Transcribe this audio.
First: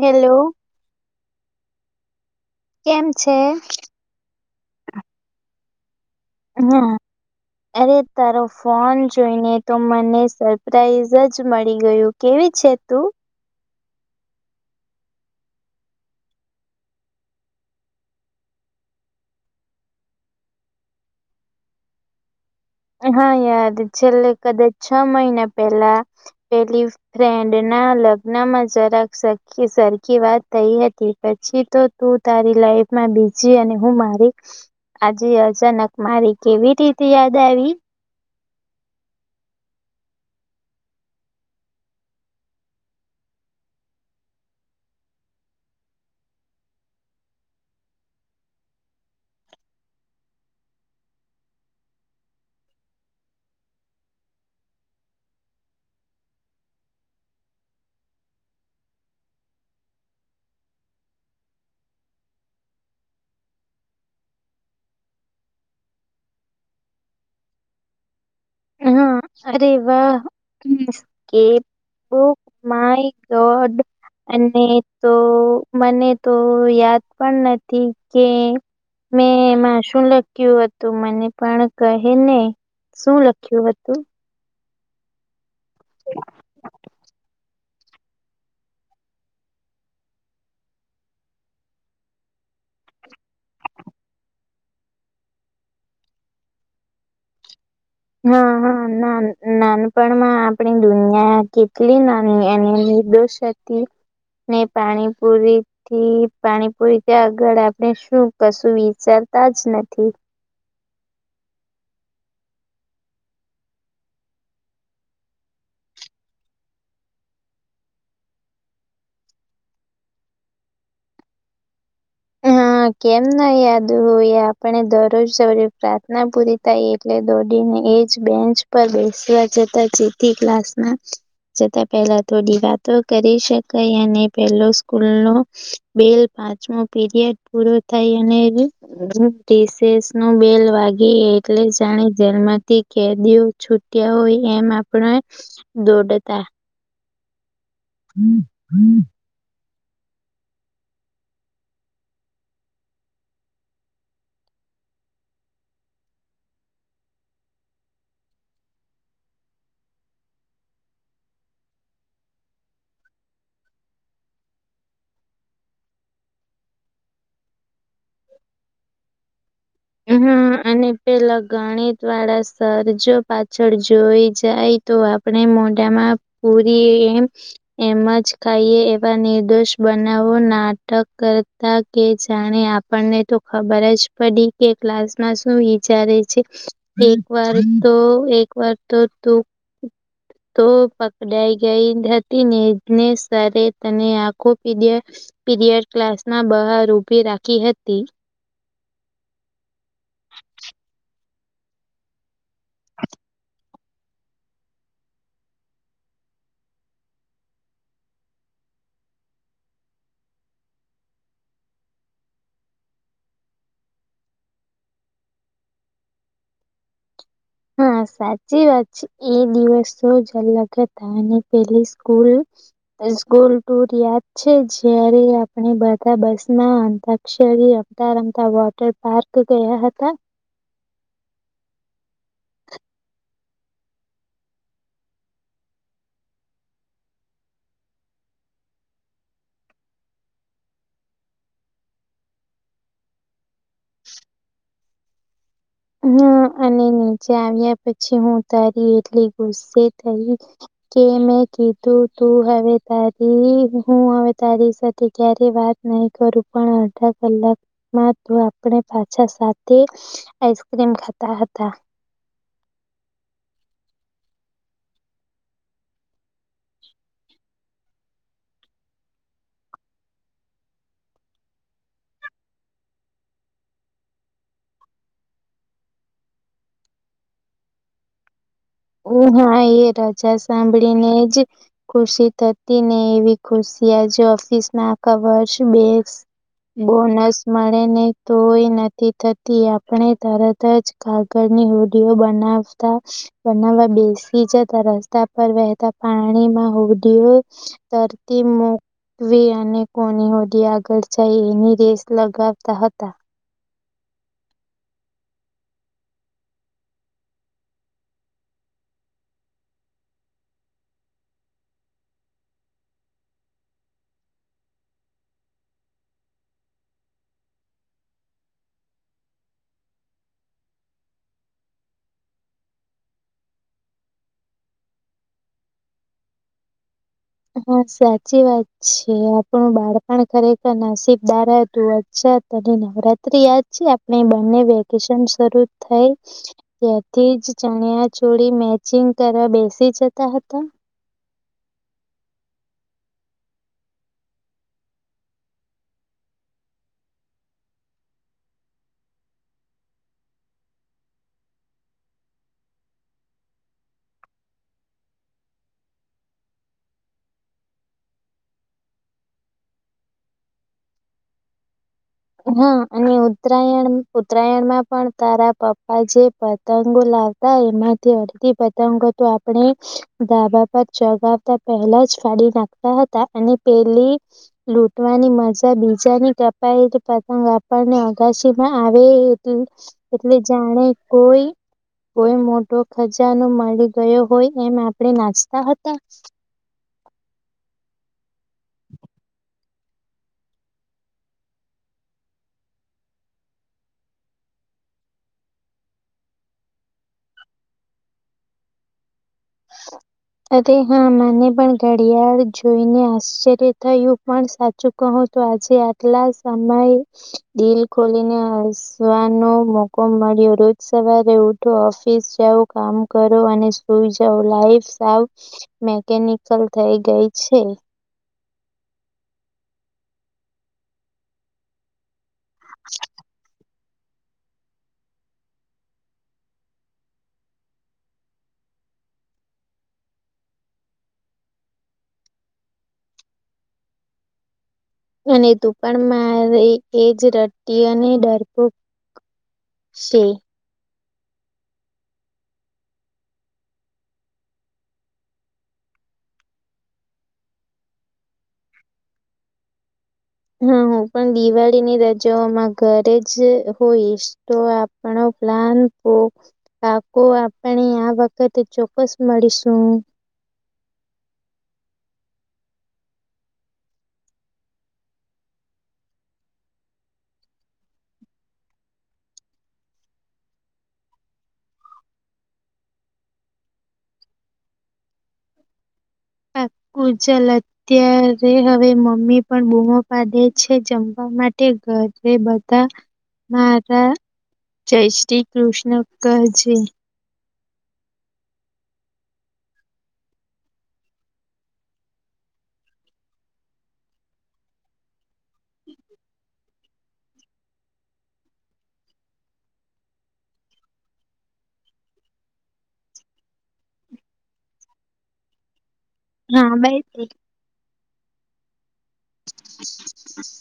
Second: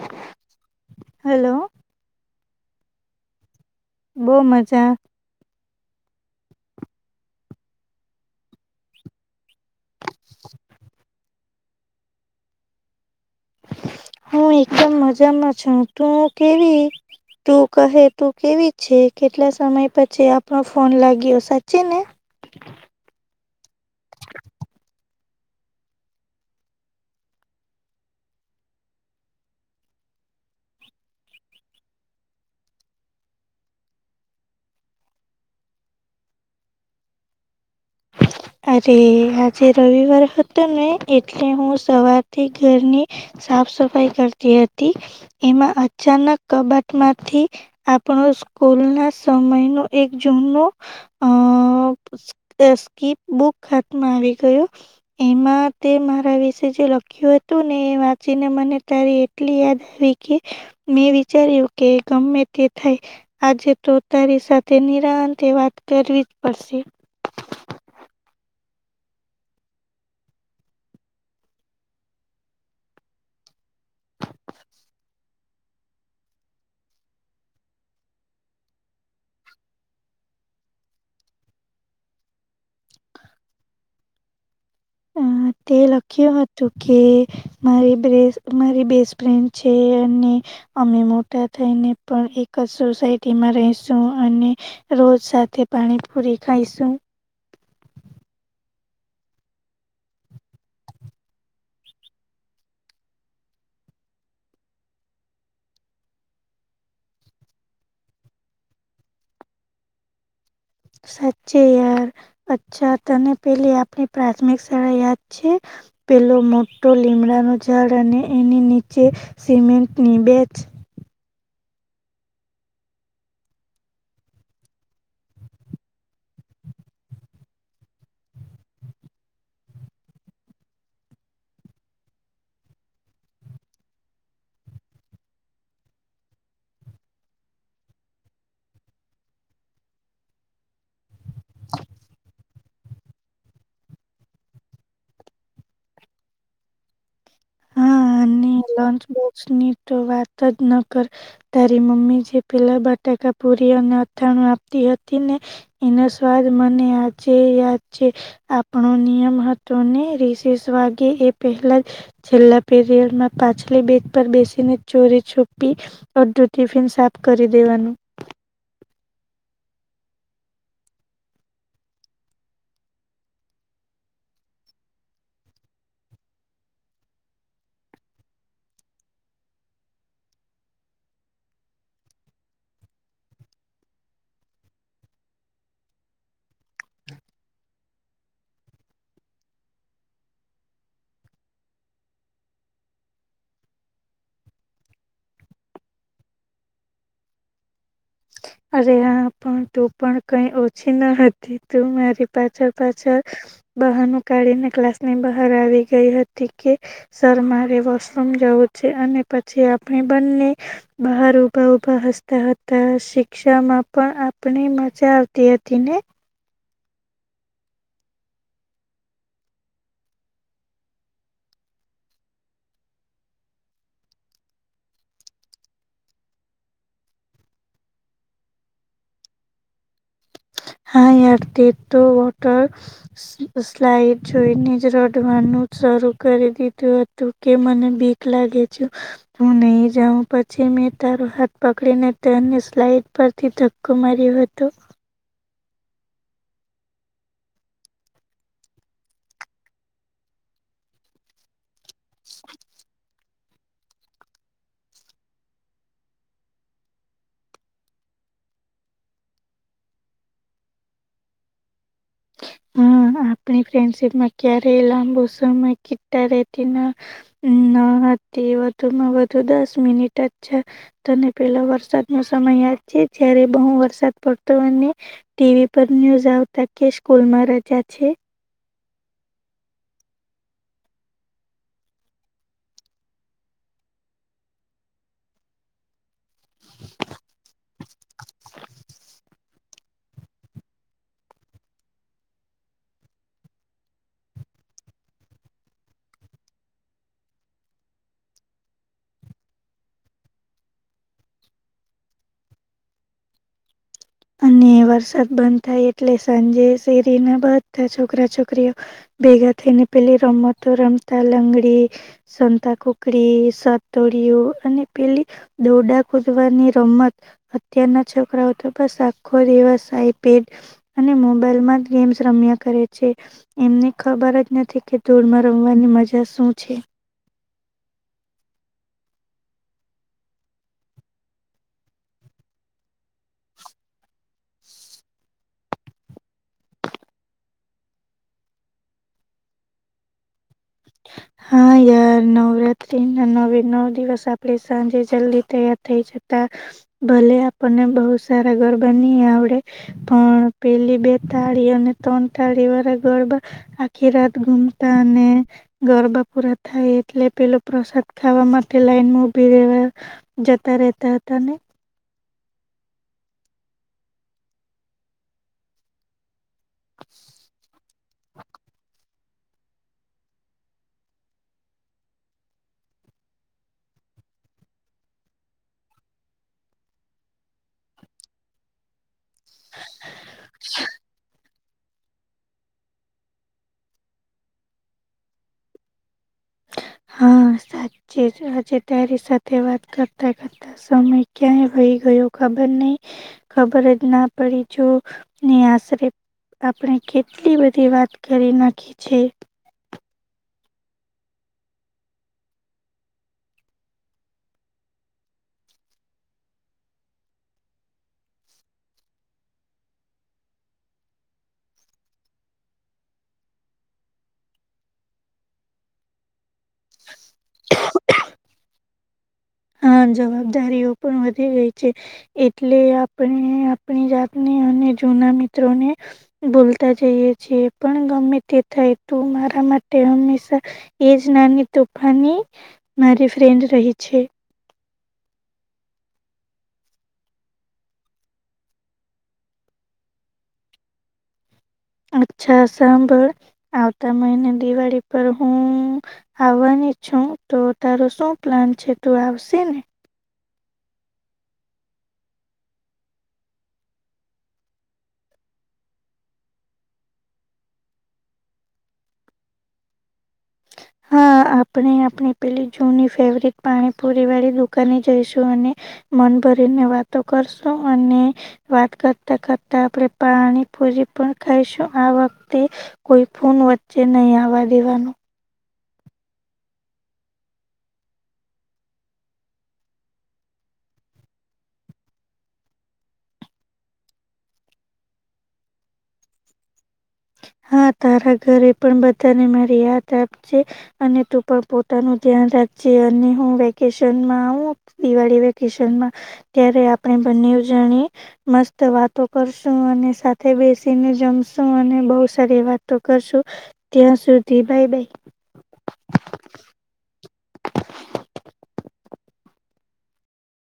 Hello hello કેમ છે બહુ મજા હા અરે તારો ફોન જોઈને તો મને સરપ્રાઈઝ જ મળી ગયું કે આવી છેતું હું એકદમ મજામાં છું તું કેવી તું કહે તું કેવી છે કેટલા સમય પછી આપણો ફોન લાગ્યો સાચી ને હા યાર છેલ્લે કદાચ છ મહિના પેલા પેલી ફ્રેન્ડ ના લગ્નમાં જરાક સરખી વાત થઈ હતી પછી તો તું તારી લાઇફ બીજી અને હું મારી આજે અચાનક મારી કેવી રીતે યાદ આવી [inaudible] અરે આજે રવિવાર હતો ને એટલે હું સવારથી ઘરની સાફ સફાઈ સફાઈ કરતી હતી એમાં અચાનક કબટમાંથી આપણો સ્કૂલ કૂલ ના સમય ન એક જૂનો અહહ- સ્કીપ બુક હાતમાં આવી ગયો એમાં તે મારા વિશે જે લખ્યો હતું અને વાંચીને મને તારી એટલી યાદ આવી કે મેં વિચાર્યું કે ગમે તે થાય આજે તો તારી સાથે નિરા અંતે વાત કરવી જ પડશે- હા અરે વાહ બુ માઇ ગોડ અને તો મને તો યાદ પણ નથી કે મેં એમાં શું લખ્યું હતું મને પણ કહે ને શું લખ્યું કહ્યું હતું અ તે લખ્યું હતું કે મારી બે મારી બેસ્ટફ્રેન્ડ છે. અમે મોટા થઈ ને પણ એક જ સોસાયટીમાં રેસુ અને રોજ સાથે પાણીપુરી ખાઈશું [inaudible] હા હા ના નાનપણમાં આપણી દુનિયા કેટલી નાની એની [unintelligible] ને પાણીપુરી થી પાણીપુરિ થી આગળ આપણે શું કશું વિચાર તા જ નથી સાચે યાર અચ્છા તને પેલી આપણી પ્રાથમિક શાળા યાદ છે. પેલો મોટો લીમડાનો ઝાડ અને એની નીચે સિમેન્ટની બેચ [inaudible] હા કેમ ના યાદ હોય આપણે દરરોજ સવારે પ્રાર્થના પૂરી થાય એટલે દોડી એજ બેન્ચ પર બેસવા જતા જેથી ક્લાસમાં જતાં પહેલા થોડી વાતો કરી શકાય અને પેલો સ્કૂલનો બેલ પાંચમો પીરીયડ પૂરો થાય અને જ રીસેસનો બેલ વાાગી એ એટલે જાણે જેલમાં કેદીઓ છૂટ્યા હોય એમ આપણે દોડતા હમ લંચ બોક્સ ની તો વાત જ ન કર તારી મમ્મી જે પેલા બટાકા પુરી અને અથાણું આપતી ને એનો સ્વાદ મને આજે યાદ છે આપણો નિયમ હતો અને રિષિષ વાગે એ પહેલા જ છેલ્લા પીરિયડમાં પાછલી બેગ પર બેસીને ચોરી છુપી અડધું ટિફિન સાફ કરી દેવાનું [inaudible] હમમ અને પેલા ગણિત વાળા સર જો પાછળ જોઈ જાય તો આપણે મોઢામાં પૂરી એમ એમ જ ખાઈએ એવા નિર્દોષ બનાવો ના નાટક કરતા કે જાણે આપણને તો ખબર જ પડી કે ક્લાસમાં શું વિચારે છે એક વાર તો એક વાર તો તું તો પકડાઈ ગઈ હતી ને નેે સર તને આખો પીરીયડ પીરિયડ ક્લાસ ના બહાર ઉભી રાખી હતી. અરે હ પણ તું પણ કઈ ઓછી ન હતી તું મારી પાછળ પાછળ બહનું કાઢી ને ક્લાસ ની બહાર આવી ગઈ હતી કે સર મારે વોશરૂમ જવું છે અને પછી આપણે બંને બાર ઉબા ઉભા હસ્તા હતા શીખ ક્ષમા પણ આપણે મજા આવતી હતી ને હા સાચી વાત છે એ દિવસ તો જ અલગ હતા પેલી સ્કૂલ સ્કૂલ ટુર યાદ છે જયારે આપણે બધા બસમાં અતાક્ષરી રમતા રમતા વોટર પાર્ક ગયા હતા. હા યાર તે તો વોટર સ-સ્લાઈડ જોઈને જ રડવાનું શરુ કરી દીધું હતું કે મને બીક લાગે જ હું નહી જાઉં પછી મે તારો હાથ પકડીને તેને સ્લાઈડ પરથી ધક્કો માર્યો હતો. [unintelligible] હમ્મ અને નીચે આવ્યા પછી હું તારી એટલી ગુસ્સે થઈ. કે મેં કીધું તું હવે તારી હું હવે તારી સાથે ક્યારે વાત નહી કરું પણ અડધા કલાકમાં તો આપ [unintelligible] પાછા સાથે આઈસક્રીમ ખાતા હતા. હમ્મ આપણી ફ્રેન્ડશીપમાં ક્યારેય લાંબો સમય કિટ્ટા રહેતીના ન તે વધુ માં વધુ દસ મિનિટ જ [unintelligible] તને પેલો વરસાદ નો સમય યાદ છે ત્યારે બહુ વરસાદ પડતો અને ટીવી પર ન્યુઝ આવતા કે સ કુલમાં રજા છે. [unintelligible] હા એ રજા સાંભળીને જ ખુશી થતી ને એવી ખુશી સીઆર જો ઓફિસ ના કવર્સ, [unintelligible] બોનસ મળે ને તોય નથી થતી આપણે તરત જ કાગળ ની હોડિયો બનાવતા. બનાવા બેસી જતા રસ્તા પર વહેતા પાણી માં હોડીઓ તરતી [unintelligible] [unintelligible] અને કોની હોડી આગળ જાય એની રેસ લગાવતા હતા. અને વરસાદ બંધ થાય એટલે સાંજે શેરી ના બધા છોકરા-છોકરીઓ ભેગા થઈને ને પેલી રમતો રમતા લંગડી, સંતાકુકડી, સતોળિયું અને પેલી દોરડા કુદવાની રમત [unintelligible] છોકરાઓ તો બસ આખો દિવસ આઈપેડ અને મોબાઈલમાં જ ગેમ્સ રમ્યા કરે છે ને ખબર જ નથી કે ધૂળમાં રમવાની મજા શું છે. હા સાચી વાત છે, આપણું બાળપણ ખરેખર નાસીબદાર હતું [unintelligible] નવરાત્રી યાદ છે, આપણે બંને વેકેશન શરૂ થાય ત્યાથી જ ચણ્યાચોડી મેચિંગ કરવા બેસી જતા હતા. હા યાર નવરાત્રી ના નવે નવ દિવસ આપડે સાંજે જલ્દી તૈયાર થઇ જ તા ભલે આપણને બહ સારા ગરબાની આવડે પણ પેલી બે તાળી અને ત્રણ તાળી વાળા ગરબા આખી રાત ગુમતા અને ગરબા પૂરા થાય એટલે પેલો પ્રસાદ ખાવા માટે લાઈન ઉભી રહેવા જતા. રેતા હતાને. હા અને ઉત્તરાયણ ઉત્તરાયણમાં પણ તારા પપ્પા જે પ પતંગો લાવતા એમાંથી અડધી પતંગો તો આપણે ધાબા પર ચગાવતા પહેલા જ ફાડી નાખતા હતા અને પેલી લૂટવાની મજા બીજાની કપાઈ પતંગ આપણને અગાશીમાં આવે એટલે જાણે કોઈ કોઈ મોટો ખજાનો મળી ગયો હોય એમ આપણે નાચતા હતા. હા સાચી જ આજે તારી સાથે વાત કરતા કરતા સમય ક્યાં વહી ગયો ખબર નહીં ખબર જ ના પડી જો આશરે આપણે કેટલી બધી વાત કરી નાખી છે. [inaudible] અરે હા મને પણ ઘડિયાળ જોઈને આશ્ચર્ય થયું પણ સાચું કહું તો. [unintelligible] આટલા સમય દિલ ખોલીને હસવાનો મોકો મળ્યો. રોજ સવારે ઉઠો ઓફિસ જાવ કામ કરો અને સુઈ. [unintelligible] સાવ મેકેનિકલ થઈ ગઈ છે. હા જવાબદારીઓ પણ વધી ગઈ છે, એટલે આપણે. આપણી જાતને અને જૂના મિત્રોને બોલતા જઈએ છી પણ ગમે તે થાય. મારા માટે હમેશા એજ નાની તોફાની મારી ફ્રેન્ડ રહી. [unintelligible] અને તું પણ મારે એ જ રટ્ટટી અને [unintelligible] [unintelligible] અચ્છા સાંભળ આવતા મહિને દિવાળી પર હું આવવાની. છું તો તારું શું પ્લાન છે તું આવશે ને હા હ પણ દિવાળીની રજાઓમાં ઘરે જ હોઈશ તો આપણો પ્લાન ફોક પાકો આપણે આ વખત ચોક્કસ મળીશું. હા આપણે આપની પેલી જુની ફેવરેટ પાણીપુરી વાળી દુકાને જઈશું અને મન ભરીને વાતો કરશું અને વાત કરતા કરતા આપણે પાણી પૂરી પણ ખાઈશું આ વખતે કોઈ ફોન વચ્ચે નય આવવા દેવાનું પાકુ ચલ અત્યારે હવે મમ્મી પણ બૂમો પાડે છે જમવા માટે ઘરે બધા મારા જય શ્રી કૃષ્ણ કહજે હા તારા ઘરે પણ બધાને મારી યાદ આપજે અને તું પણ પોતાનું ધ્યાન રાખજે અને હું વેકેશનમાં આવુ દિવાળી વેકેશનમાં ત્યારે આપણે બંનેવ જણી મસ્ત વાતો કરશું અને સાથે બેસીને જમશું અને બવ સારી વાતો કરશું ત્યાં સુધી બાય બાય હા બાય બાય [inaudible]